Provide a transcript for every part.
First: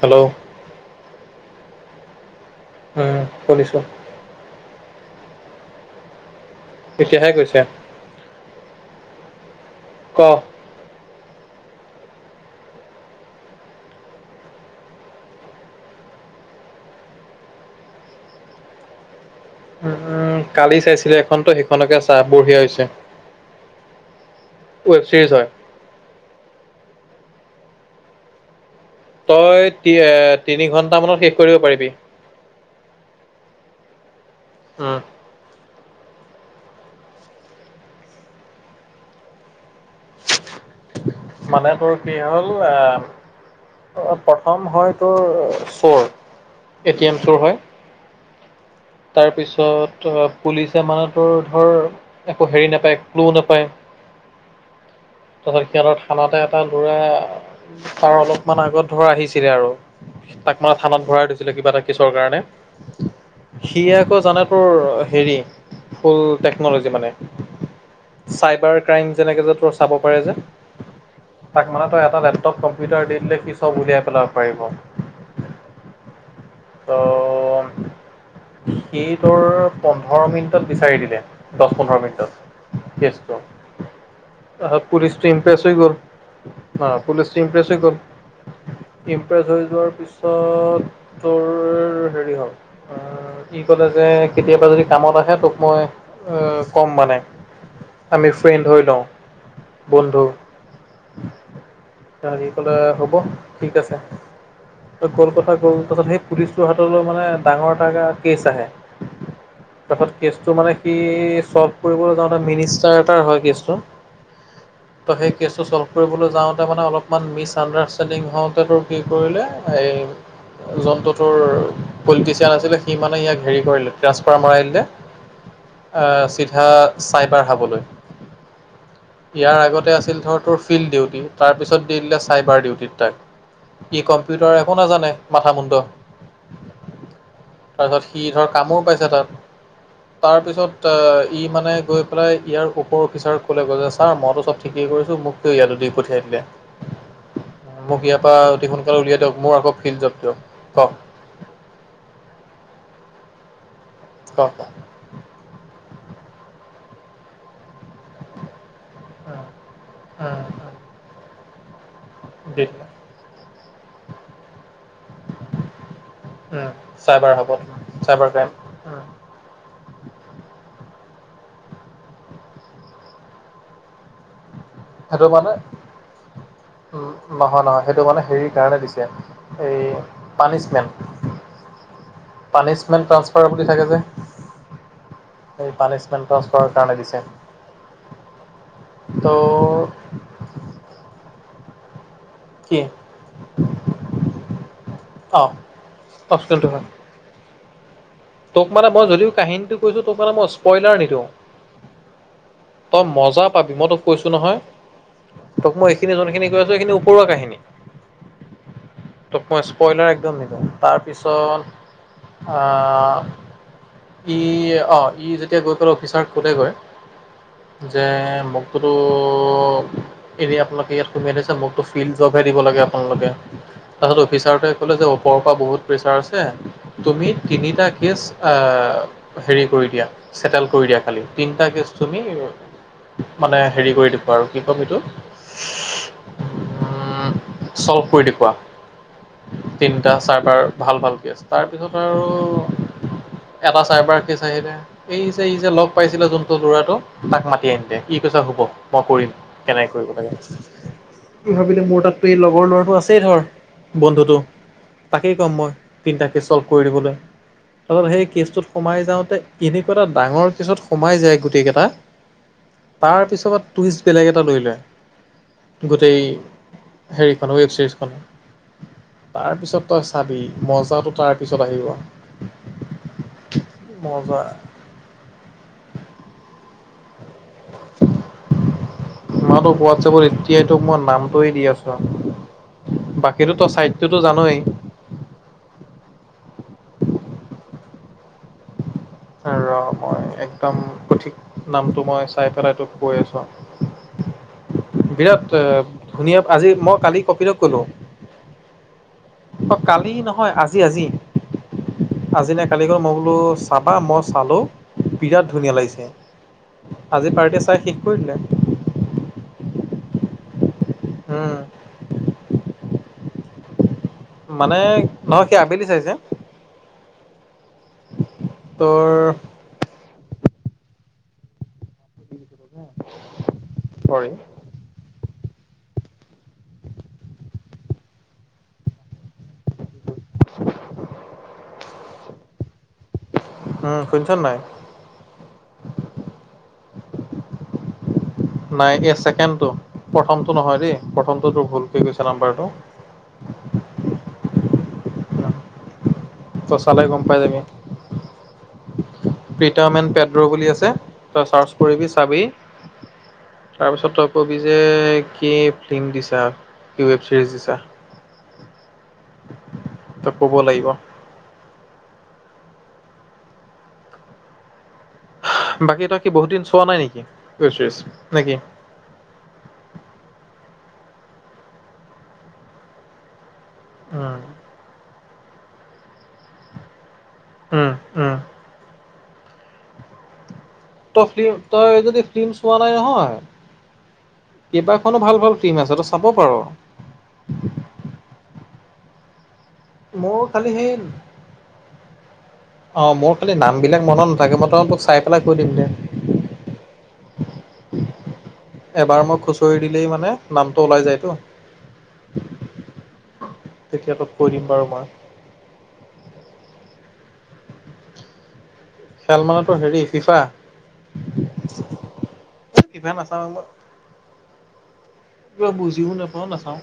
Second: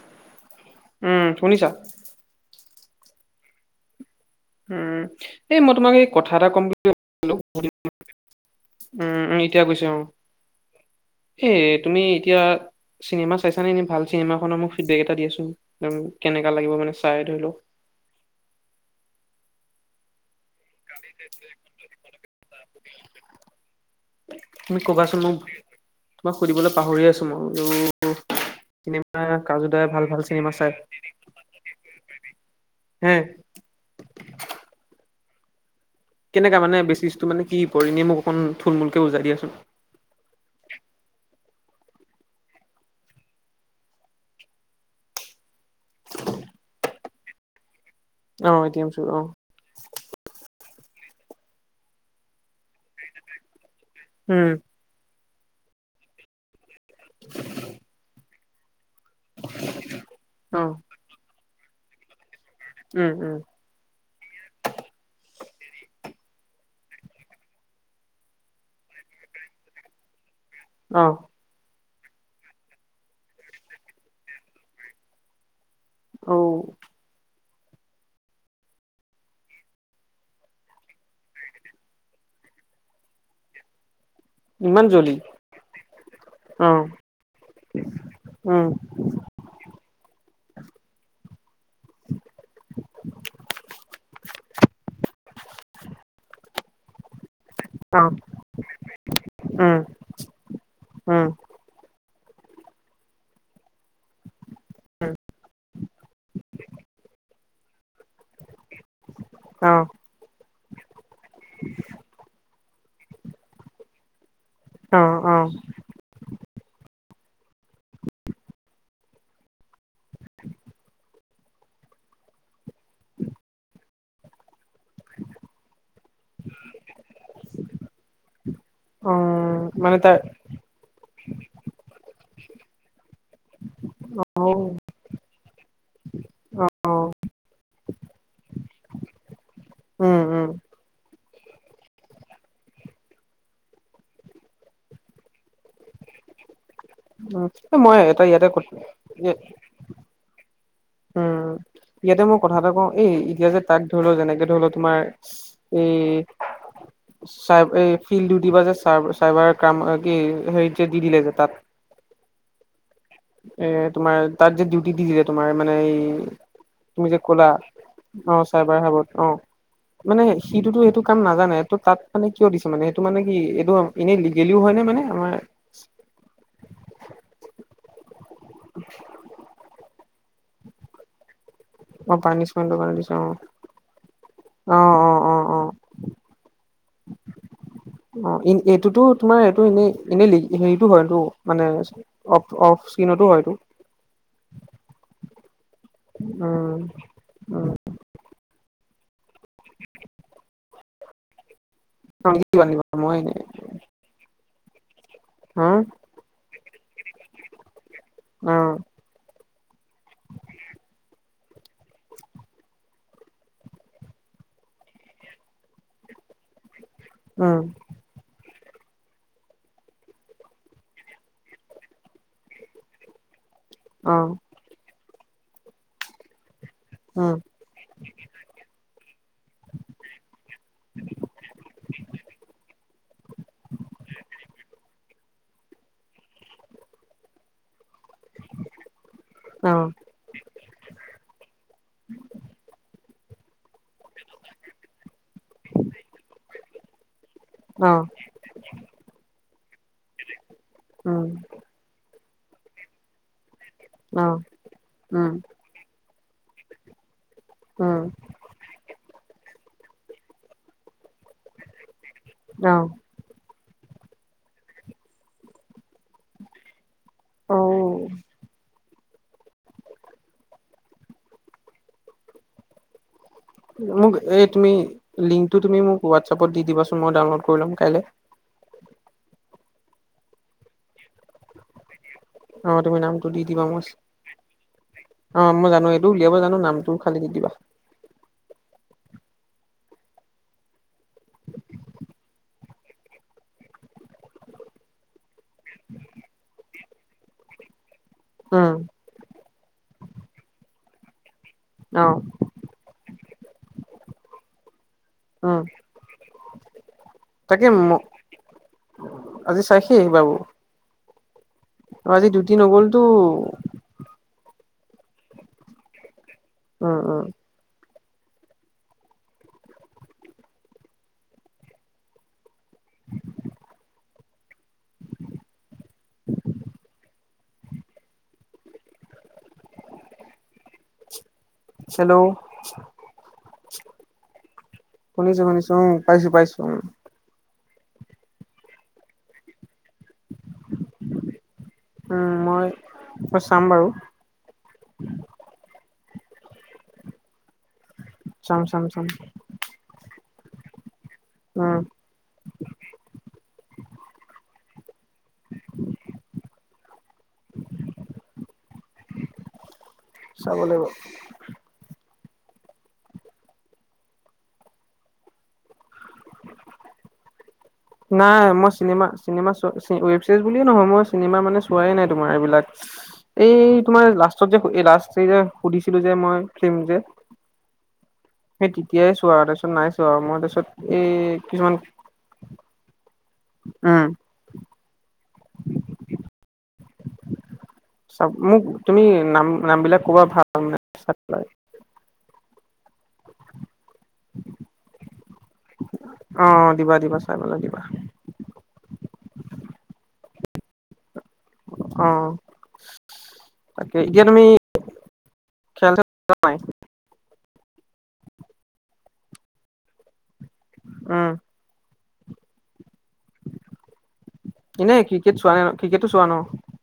Hello. উম, শুনিছা? উম, শুনিছোঁ। উম, এই মই তোমাক এই কথা এটা ক'ম বুলি এতিয়াহে কৈছে [unintelligible] উম, উম, এতিয়া গৈছে অ'। ক এ, তুমি এতিয়া চিনেমা চাইছানে, এনে ভাল চিনেমাখনৰ মোক ফিডবেক এটা দিয়াছোন, কেনেকা লাগিব মানে চাই ধৰি লওক উম, উম, কালি চাইছিলোঁ এখন, তই সেইখনকে চা বঢ়িয়া হৈছে। তুমি ৱেব কবাচোন ছিৰিজ মোক, হয় তোমাক সুধিবলৈ পাহৰি আছো মই বুলো তই তি-তিনি ঘন্টা মানত শেষ কৰিব পাৰিবি। হে উম। কেনেকা মানে বেচিছটো মানে কি, পৰিনেম অকণ থুলমূুলকে বুজাই দিয়াচোন। মানে তোৰ কি হ'ল আ প্ৰথম হয় তোৰ চোৰ, এটি এম চোৰ হয়। অ, এটি এম চোৰ। অ', তাৰপিছত পুলিচে মানে তোৰ ধৰ একো হেৰি নাপায় ক্লু নাপায়। উম। তাৰপিছত সিহঁতৰ থানাতে এটা ল'ৰা তাৰ অলপমান আগত ধৰা আহিছে ছিলে আৰু তাক অ', মানে থানাত ভৰাই থৈছিলে কিবা এটা কেছৰ কাৰণে উম, উম। সি আকৌ জানে তোৰ হেৰি ফুল টেকন'লজি মানে। চাইবাৰ ক্ৰাইম যেনেকে যে তোৰ চাব পাৰে যে। অ'। তাক মানে তই এটা লেপটপ কম্পিউটাৰ দি দিলে সি চব উলিয়াই পেলাব পাৰিব। অ'। ত' সি তোৰ পোন্ধৰ মিনিটত বিচাৰি দিলে, দহ পোন্ধৰ মিনিটত। কেচটো। আ, ইমান জল্দি পুলিচটো ইম্প্ৰেছ হৈ গ'ল অ', আ, পুলিচটো ইম্প্ৰেছ হৈ উম, গ'ল। প্ৰেছ হৈ যোৱাৰ পিছত তোৰ হেৰি হ'ল ই কলে যে কেতিয়াবা যদি কামত আহে তোক মই ক'ম মানে। অ', আমি ফ্ৰেণ্ড হৈ লওঁ, উম, বন্ধু। উম, তাৰ সি ক'লে হ'ব ঠিক আছে, আৰু উম, ক'ৰ কথা ক'ৰ পুলিচৰ হাতলৈ মানে ডাঙৰ টাগাৰ কেচ আহে। অহ। তাৰপাছত কেচটো মানে সি চল্ভ কৰিবলৈ যাওঁতে মিনিষ্টাৰ এটাৰ হয় কেচটো। অ ত' সেই অ কেচটো চল্ভ কৰিবলৈ যাওঁতে, মানে অলপমান মিছ আণ্ডাৰষ্টেণ্ডিং হওঁতেতো কি কৰিলে এই [inaudible] জন্তুটোৰ পলিটিচিয়ান আছিলে, সি মানে ইয়াক হেৰি কৰিলে ট্ৰাসফাৰ মৰাই দিলে। [inaudible] অ' চিধা চাইপাৰ খাবলৈ, অ ইয়াৰ আগতে মানে তাৰ আছিল ধৰ ত' ফিল্ড ডিউটি, তাৰপিছত দি দিলে চাইবাৰ ডিউটিত তাক ই অ কম্পিউটাৰ একো নাজানে। মাথা মুুণ্ড। অ অ তাৰপিছত সি ধৰ কামোৰ পাইছে তাত, উম তাৰ উম পিছত এ ই মানে গৈ পেলাই ইয়াৰ ওপৰ অফিচাৰক ক'লে গৈ, যে ছাৰ মইতো চব ঠিকেই কৰিছো, মোক ইয়াতো দি পঠিয়াই দিলে, উম এ মই মোক ইয়াৰ এটা পৰা ইয়াতে ক অতি সোনকালে উলিয়াই দিয়ক, মোৰ আকৌ কি জব্দ ক' উম, ইয়াতে মই কথা এটা কওঁ, এই এতিয়া যে তাক ধৰিলও যেনেকে কওক। ধৰিলও তোমাৰ এই চ এই ফিল্ড ডিউটি পা যে চাইবাৰ কাম কি হেৰি যে দি দিলে গৈ তাত। দ [unintelligible] এ তোমাৰ তাত যে ডিউ দি দি দিলে তোমাৰ মানে এই তুমি যে চাইবাৰ কলা হাবত চাইবাৰ ক্ৰাইম। অ' চাইবাৰ হাবত অ'। মানে সিটোতো সেইটো কাম নাজানে। ত' তাত মানে কিয় দিছে মানে, সেইটো মানে কি এইটো এনেই লিগেলিও হয় নে মানে? সেইটো আমাৰ মানে উম, নহয় নহয় সেইটো মানে হেৰি কাৰণে দিছে, এই পানিছমেণ্ট। অ পানিচমেন্টৰ কাৰণে পানিচমেন্ট দিছে অ ট্ৰানঞ্চফাৰ বুলি থাকে যে। অ' অ'। অ অ এই পানিচমেণ্ট টান্সপাৰৰ কাৰণে দিছে। অ' এইটোতো তোমাৰ এইটো এনে ত' এনেই হেৰিতটো হয় এইটো মানে অফ কি অফ স্কিনতো হয়তো অ' অপচেলটো উম হয়। উম তোক মানেই মই যদিও কাহিনীটো কৈছোঁ, তোক মানে মই স্প্ৰইলাৰ নিদিওঁ। ব তই মই ন মজা [unintelligible] পাবি মই তোক কৈছো নহয়, তোক উম মই এইখিনি জনোনখিনি কৈ আছো, এইখিনি ওপৰুৱা কাহিনী। অ'। তোক মই স্পইলাৰ একদম নিদিও তাৰপিছত আহ ই অ' ই যেতিয়া গৈ পেলাই অফিচাৰক শুধে গৈ উম। যে মোকটোতো এৰিয়া আপোনালোকে ইয়াত সুমোৱাই ঠৈছে মোকতো ফিল্ড জবহে দিব লাগে আপোনালোকে। অ তাৰপিছত অফিচাৰটোৱে কলে, যে ওপৰৰ পৰা বহুত প্ৰেচাৰ আছে তুমি উম তিনিটা কেছ হেৰি কৰি দিয়া ছেটেল কৰি দিয়া খালি তিনিটা কেছ তুমি মানে হেৰি কৰি দিব আৰু কি কম এইটো। উম, চল্ভ কৰি দেখোৱা। অ এ চাৰভাৰ ভাল ভাল কেছ তাৰপিছত আৰু এবাৰ চাইবাৰ কেছ আহিলে, এই যে এই যে ল'গ পাইছিলে যোনটো ল'ৰাটো তাক মাতি দি এন অ দে ই কৈছা হ'ব মই কৰিম, কেনেকৈ কৰিব লাগে উম সি ভাবিলে মোৰ তাত লগৰ ল'ৰাটো আছেই ধৰ, অ বন্ধুটো উম তাকেই ক'ম মই। তিনিটা কেছ চল্ভ কৰি দিবলৈ, উম তাৰপছত সেই কেচটোত সোমাই যাওঁতে, এনেকুৱা এটা ডাঙৰ কেছত সোমাই যায় গোটেই কেইটা অহ। তাৰপিছত টুইষ্ট বেলেগ এটা লৈ লয়, গোটেই হেৰিখন, অ ৱেব ছিৰিজখনৰ। তাৰপিছত তই চাবি, মজাটো তাৰ পিছত আহিব। মোক মজা এই তুমি, লিংকটো তুমি মোক হোৱাটছ এপত দি দিবাচোন, মই ডাউনলোড কৰি ল'ম কাইলৈ। মই তোক হোৱাটছএপত এতিয়াই তোক মই নামটোৱে দি আছোঁ। অ তুমি নামটো দি বাকীটো দিবা তই মই ছাইডটোটো জানয়েই। অ', মই জানো এইটো, উলিয়াব জানো নামটো খালী দি দিবা। আৰু মই, একদম সঠিক নামটো মই চাই পেলাই তোক কৈ আছোঁ। বিৰাট ধুনীয়া, আজি মই কালি কপিলক ক'লো। উম। অ', কালি নহয়, আজি আজি। অহ। আজি নাই, কালি গৈ, মই বোলো চাবা, মই চালো। বিৰাট উম ধুনীয়া লাগিছে, আজি পাৰ্টি তাকে চাই শেষ কৰি দিলে। আজি চাই শেষ [unintelligible] হম। অ', আজি ডিউটি নগ'লটো। মানে নহয়, সি আবেলি চাইছে। উম, উম। ত' চৰি। হেল্ল' উম, শুনিছ নাই? শুনিছোঁ, শুনিছোঁ, উম, পাইছোঁ, পাইছোঁ উম। নাই, এই ছেকেণ্ডটো। প্ৰথমটো নহয় দেই, প্ৰথমটো তোৰ ভুল কৰি গৈছে নাম্বাৰটো। অ', চাম বাৰু। তই চালে গম পাই যাবি, চাম চাম চাম প্ৰিটামেন পেড্ৰ বুলি আছে। তই চাৰ্চ উম, কৰিবি চাবি, তাৰপিছত তই কবি যে কি ফিল্ম দিছা, কি ৱেব চিৰিজ দিছা। তই ক'ব চাব লাগিব। বাকী তই কি, হুত দিন চোৱা নাই নেকি? Web series. নাই, মই চিনেমা, চিনেমা, ৱেব চিৰিজ বুলিয়ে নহয়, মই চিনেমা মানে চোৱাই নাই তোমাৰ এইবিলাক। এই তোমাৰ উম লাষ্টত যে, এই লাষ্ট এই যে সুধিছিলোঁ যে, মই ফিল্ম যে উম, উম। সেই তেতিয়াই চোৱা, আৰু তাৰ পিছত নাই চোৱা আৰু, মই তাৰ পিছত ত, ফিল্ম, তই যদি ফিল্ম চোৱা নাই নহয় উম। কেইবাখনো ভাল, ভাল ফিল্ম আছে, তই চাব পাৰ। চাওঁক মোক তুমি নাম নাম বিলাক ক'বা মোৰ ভাল খালি হেই চাই পেলাই অঁ মোৰ খালি নামবিলাক মনত নাথাকে, মই তহঁতোক চাই পেলাই কৈ দিম দিয়া। অ', দিবা দিবা চাই পেলাই দিবা এবাৰ মই খুচৰি দিলেই মানে নামটো ওলাই যায়তো। অ'। তাকে তেতিয়া এতিয়া তোক কৈ দিম বাৰু মই। হয়। খেল মানে তোৰ হেৰি ফিফা? অ'। ফিফা নাচাওঁয়ে মই। এনেই ক্ৰিকেট চো কিবা বুজিও নাপাওঁ নাচাওঁ,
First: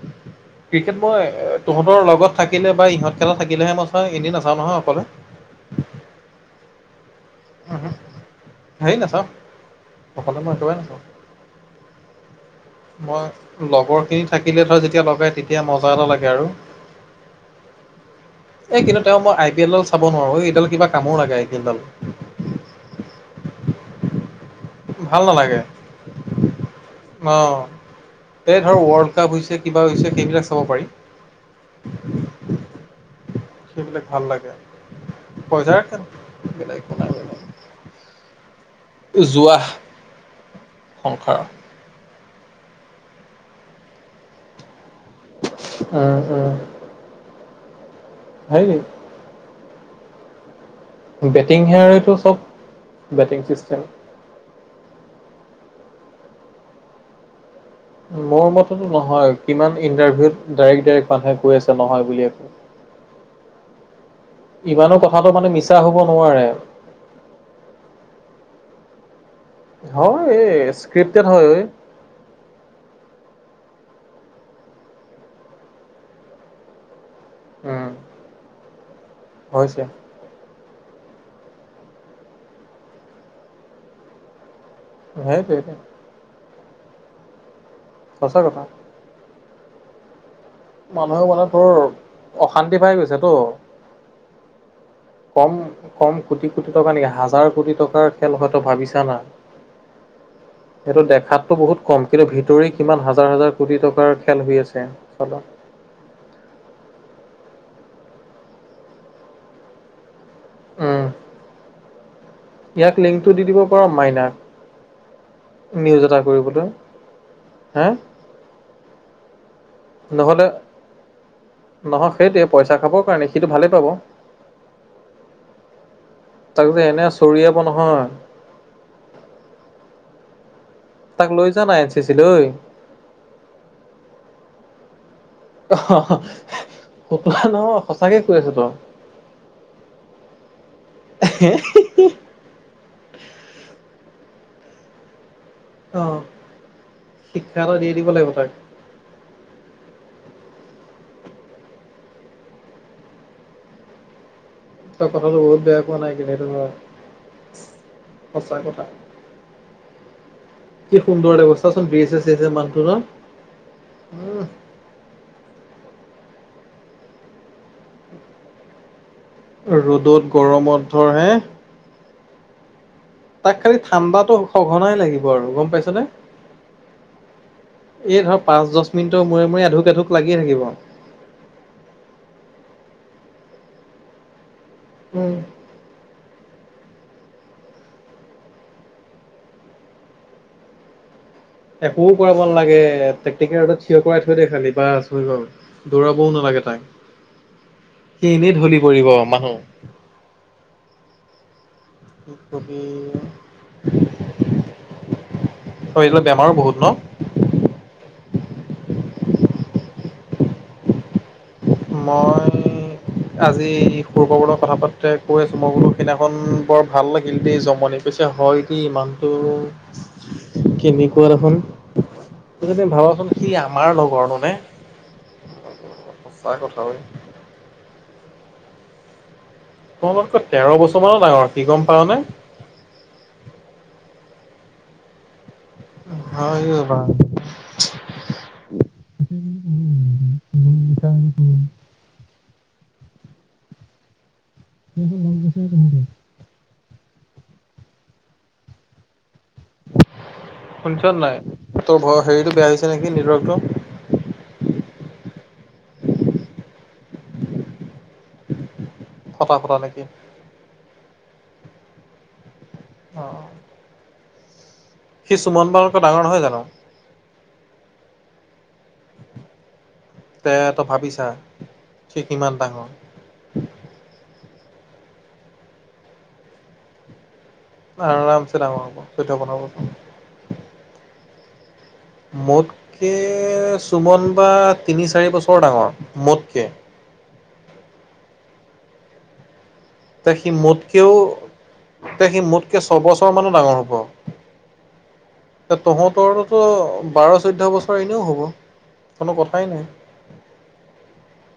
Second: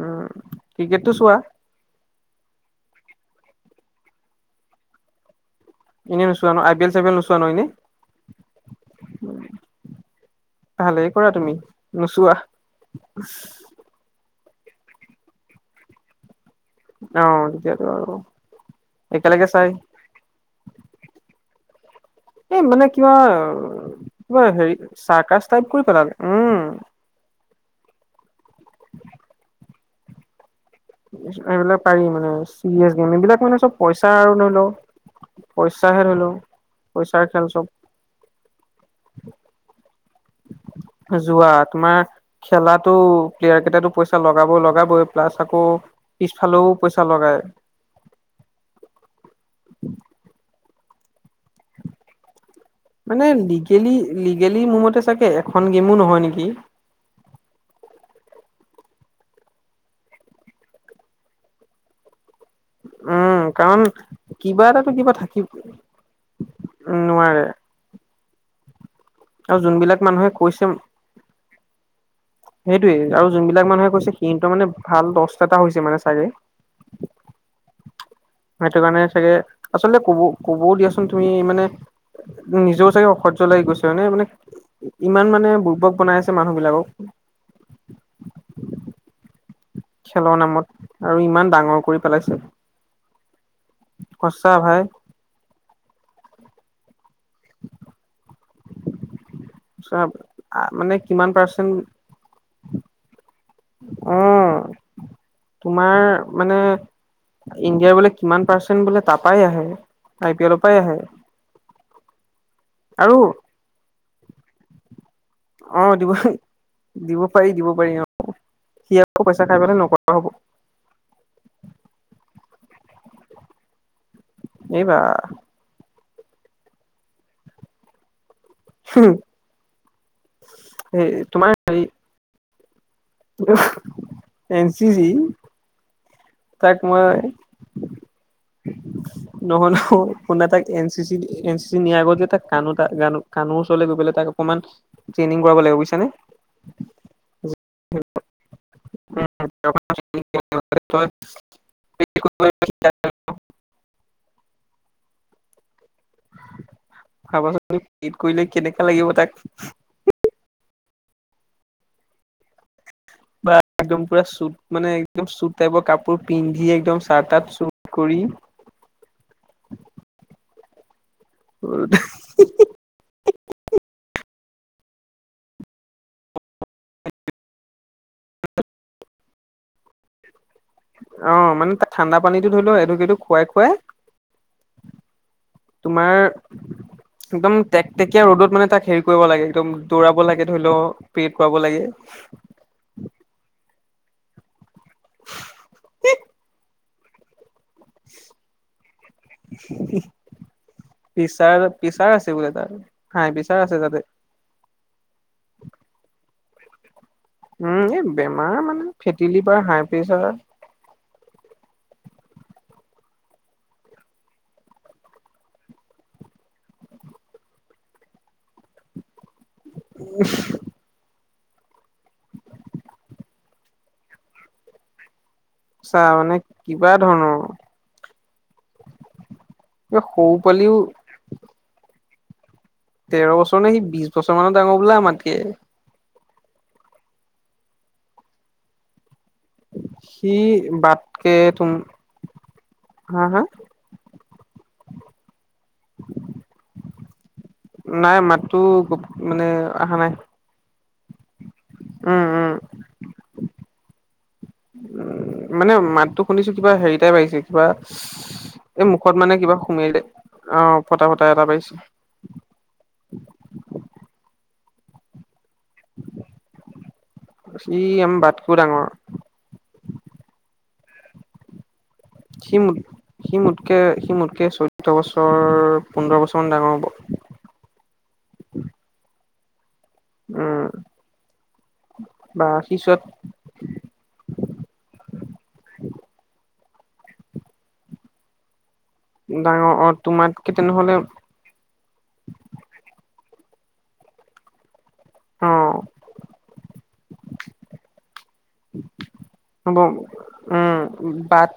উম ক্ৰিকেট ক্ৰিকেটটো মই চোৱা তহঁতৰ লগত থাকিলে বা ইহঁত কেইতা থাকিলেহে মই চওঁ এনেই নাচাওঁ নহয় অকলে। এনে নোচোৱা ন আই পি এল চাই পি এল নোচোৱা ন এনেই। ধেই নাচাওঁ অকলে মই একবৰেই নাচাওঁ। ভালেই কৰা তুমি নোচোৱা। মই লগৰ খিনি থাকিলে ধৰ যেতিয়া লগাই তেতিয়া মজা এটা লাগে আৰু। অ' তেতিয়াতো আৰু এই কিন্তু তেওঁ মই আই একেলগে পি চাই এলডাল চাব নোৱাৰো এইডাল কিবা কামো লাগে আই পি এল ডাল। এই মানে কিবা কিবা হেৰি চাৰকাচ টাইপ কৰি পেলালে। উম অঁ এই ধৰ ৱৰ্ল্ড কাপ হৈছে কিবা হৈছে সেইবিলাক চাব পাৰি। এইবিলাক পাৰি মানে চিৰিয়াছ গে'ম, এইবিলাক মানে চব সেইবিলাক পইচা ভাল আৰু লাগে। ধৰি ল পইচাৰ পইচাহে ধৰি ল বেলেগ একো নাই পইচাৰ খেল চব। জুৱা। জুৱা। তোমাৰ খেলাটো প্লেয়াৰ কেটাই পইচা লগাব লগাবই প্লাছ আকৌ উম পিছফালেও পইচা লগায়। হাৰিলি? বেটিং হে আৰু এইটো চব। মানে বেটিং চিষ্টেম লিগেলি লিগেলি মোৰ মতে চাগে এখন গেমো নহয় নেকি? মোৰ মতেতো নহয় কিমান ইণ্টাৰভিউত ডাইৰেক্ট ডাইৰেক্ট মানুহে কৈ আছে নহয় বুলি একো। উম কাৰণ কিবা ইমানো কথাটো মানে মিছা হ'ব নোৱাৰে। উম, নোৱাৰে। আৰু যোনবিলাক হয় মানুহে কৈছে এই স্ক্ৰিপ্টেড হয় ঐ সেইটোৱে, আৰু যোনবিলাক মানুহে কৈছে সি মানে ভাল লষ্ট এটা হৈছে মানে চাগে। উম। সেইটো কাৰণে চাগে হৈছে আচলতে ক'ব ক'বও দিয়াচোন, তুমি মানে নিজৰও চাগে অসহ্য লাগি গৈছে, হয় নে? মানে ইমান মানে সেইটোৱেটো বুৰ্বক বনাই আছে মানুহ বিলাকক। সঁচা কথা। খেলৰ নামত। আৰু মানুহে মানে ইমান ডাঙৰ তোৰ কৰি পেলাইছে অশান্তি পাই গৈছে তো। সঁচা ভাই। কম কম কোটি কোটি টকা নেকি, হাজাৰ কোটি টকাৰ খেল হয় তই ভাবিছা না? সঁচা মানে সেইটো কিমান দেখাতটো পাৰ্চেন্ট বহুত কম। কিন্তু ভিতৰি কিমান হাজাৰ হাজাৰ কোটি টকাৰ অ খেল হৈ আছে চালা। তোমাৰ মানে ইণ্ডিয়াৰ বোলে কিমান পাৰ্চেন্ট বোলে তাৰাপাই আহে আই পি এল, উম, ইয়াক আৰু লিংকটো দি দিব পাৰ মাইনাক। অ, নিউজ দিব এটা কৰিবলৈ দিব পাৰি, দিব হা পাৰি অ, সি আকৌ পইচা খাই পাই নকৰে নহ'লে নহয় সেইটোৱে পইচা খাবৰ কাৰণে সিটো ভালেই পাব। এইবা তাক যে এনে চৰিয়াব নহয়। উম, তাক লৈ যা নাই এন চি চি লৈ। এন চি চি অহ, তাক মই সঁচাকে কৈ আছো তোমাক। নহয় ন কোনে তাক N C C N C C নিয়াৰ আগত যে তাক কানু কানোৰ ওচৰলৈ গৈ পেলাই তাক অকণমান ট্ৰেইনিং কৰা লাগিব। অ, বুজিছানে শিক্ষা এটা দি দিব লাগিব তাক। উ [unintelligible] কথাটো বহুত বেয়া পোৱা নাই কিন্তু সেইটো কাও ভাবাচোন কৰিলে কেনেকা লাগিব তাক কি সুন্দৰ ব্যৱস্থা চোন বিছে চছে মানুহটো ন। ত একদম পুৰা চুট মানে একদম চুট টাইপৰ কাপোৰ পিন্ধি একদম চাৰ্টাত চুট কৰি। ৰ'দত গৰমত ধৰ হে। আৰু [unintelligible] তাক খালি ঠাণ্ডাো সঘনাই লাগিব আৰু গম পাইছনে? এই ধৰ পাঁচ দহ মিনিটৰ মূৰে-মূৰে এধুক-এধুক লাগিয়ে থাকিব। অ, মানে ত ঠাণ্ডা পানীটো ধৰি লওঁ এঢোক-এঢোক খুৱাই-খুৱাই, উম, তোমাৰ একদম টেকটেকীয়া ৰ'দত মানে তাক হেৰি কৰিব লাগে একদম দৌৰাব লাগে ধৰি লও। পেট পাব লাগে। একো কৰাব না তাকে তেক্তেটিয়া থিয় কৰাই থৈ দে খালি বা হৈ গল দৌৰাবও নালাগে তাক। সি এনেই ঢলি পৰিব মানুহ। পিচাৰ-পিচাৰ আছে বোলে তাৰ হাই পিচাৰ আছে তাতে, অ, এইবিলাক বেমাৰো বহুত ন। উম, এই বেমাৰ মানে ফেটি লিভাৰ, হাই প্ৰেছাৰ, মই আজি সৰু পাবলৰ কথা পাতে কৈ আছো মই বোলো সেইদিনাখন বৰ ভাল লাগিল দেই জমনি। পিছে হয় কি ইমানটো কেনেকুৱা দেখোন ভাবাচোন সি আমাৰ লগৰনো নে, চাহ মানে সঁচা কথা কিবা ঐ। ধৰণৰ কিবা সৰু তোমতকৈ তেৰ পোৱালিও বছৰ মানত আৰু কি গম পাৱ নে? তেৰ বছৰ নে সি বিশ বছৰ মানৰ ডাঙৰ বোলো আমাতকে, হয় ই বা সি বাটকে তুমি হা-হা, সেইটো গৈছে [unintelligible] নাই মাতটো গ মানে অহা নাই? শুনিছ নাই, তোৰ উম উম হেৰিটো বেয়া হৈছে নেকি? নেটৱৰ্কটো। উম, মানে মাততো শুনিছোঁ, কিবা হেৰি টাইপ আহিছে, কিবা এই মুখত মানে ফটা কিবা ফটা সোমাইে নেকি? [unintelligible] অ', ফটা, ফটা এটা পাইছোঁ। অ', অ'। সি সুমন বালকৰ ডাঙৰ নহয় জানো। সি আমাৰ বা-তকৈও ডাঙৰ। তে তই ভাবিছা, সি কিমান ডাঙৰ। সি মোতকে, সি মোতকে, চৈধ্য বছৰ, পোন্ধৰ বছৰ মান ডাঙৰ হ'ব। আৰামছে ডাঙৰ হ'ব। উম। বা সি চোৱাত মোতকে চুমন বা তিনি, চাৰি বছৰ ডাঙৰ, মোতকে। ডাঙৰ অ'। তে, সি তোমাতকে তেনেহ'লে মোতকেও, তে সি মোতকে ছয়বছৰ মান ডাঙৰ হ'ব। এ, অ', তহঁতৰতো বাৰ, চৈধ্যয় বছৰ এনেও হ'ব, কোনো কথাই হ'ব নাই। উম, বাট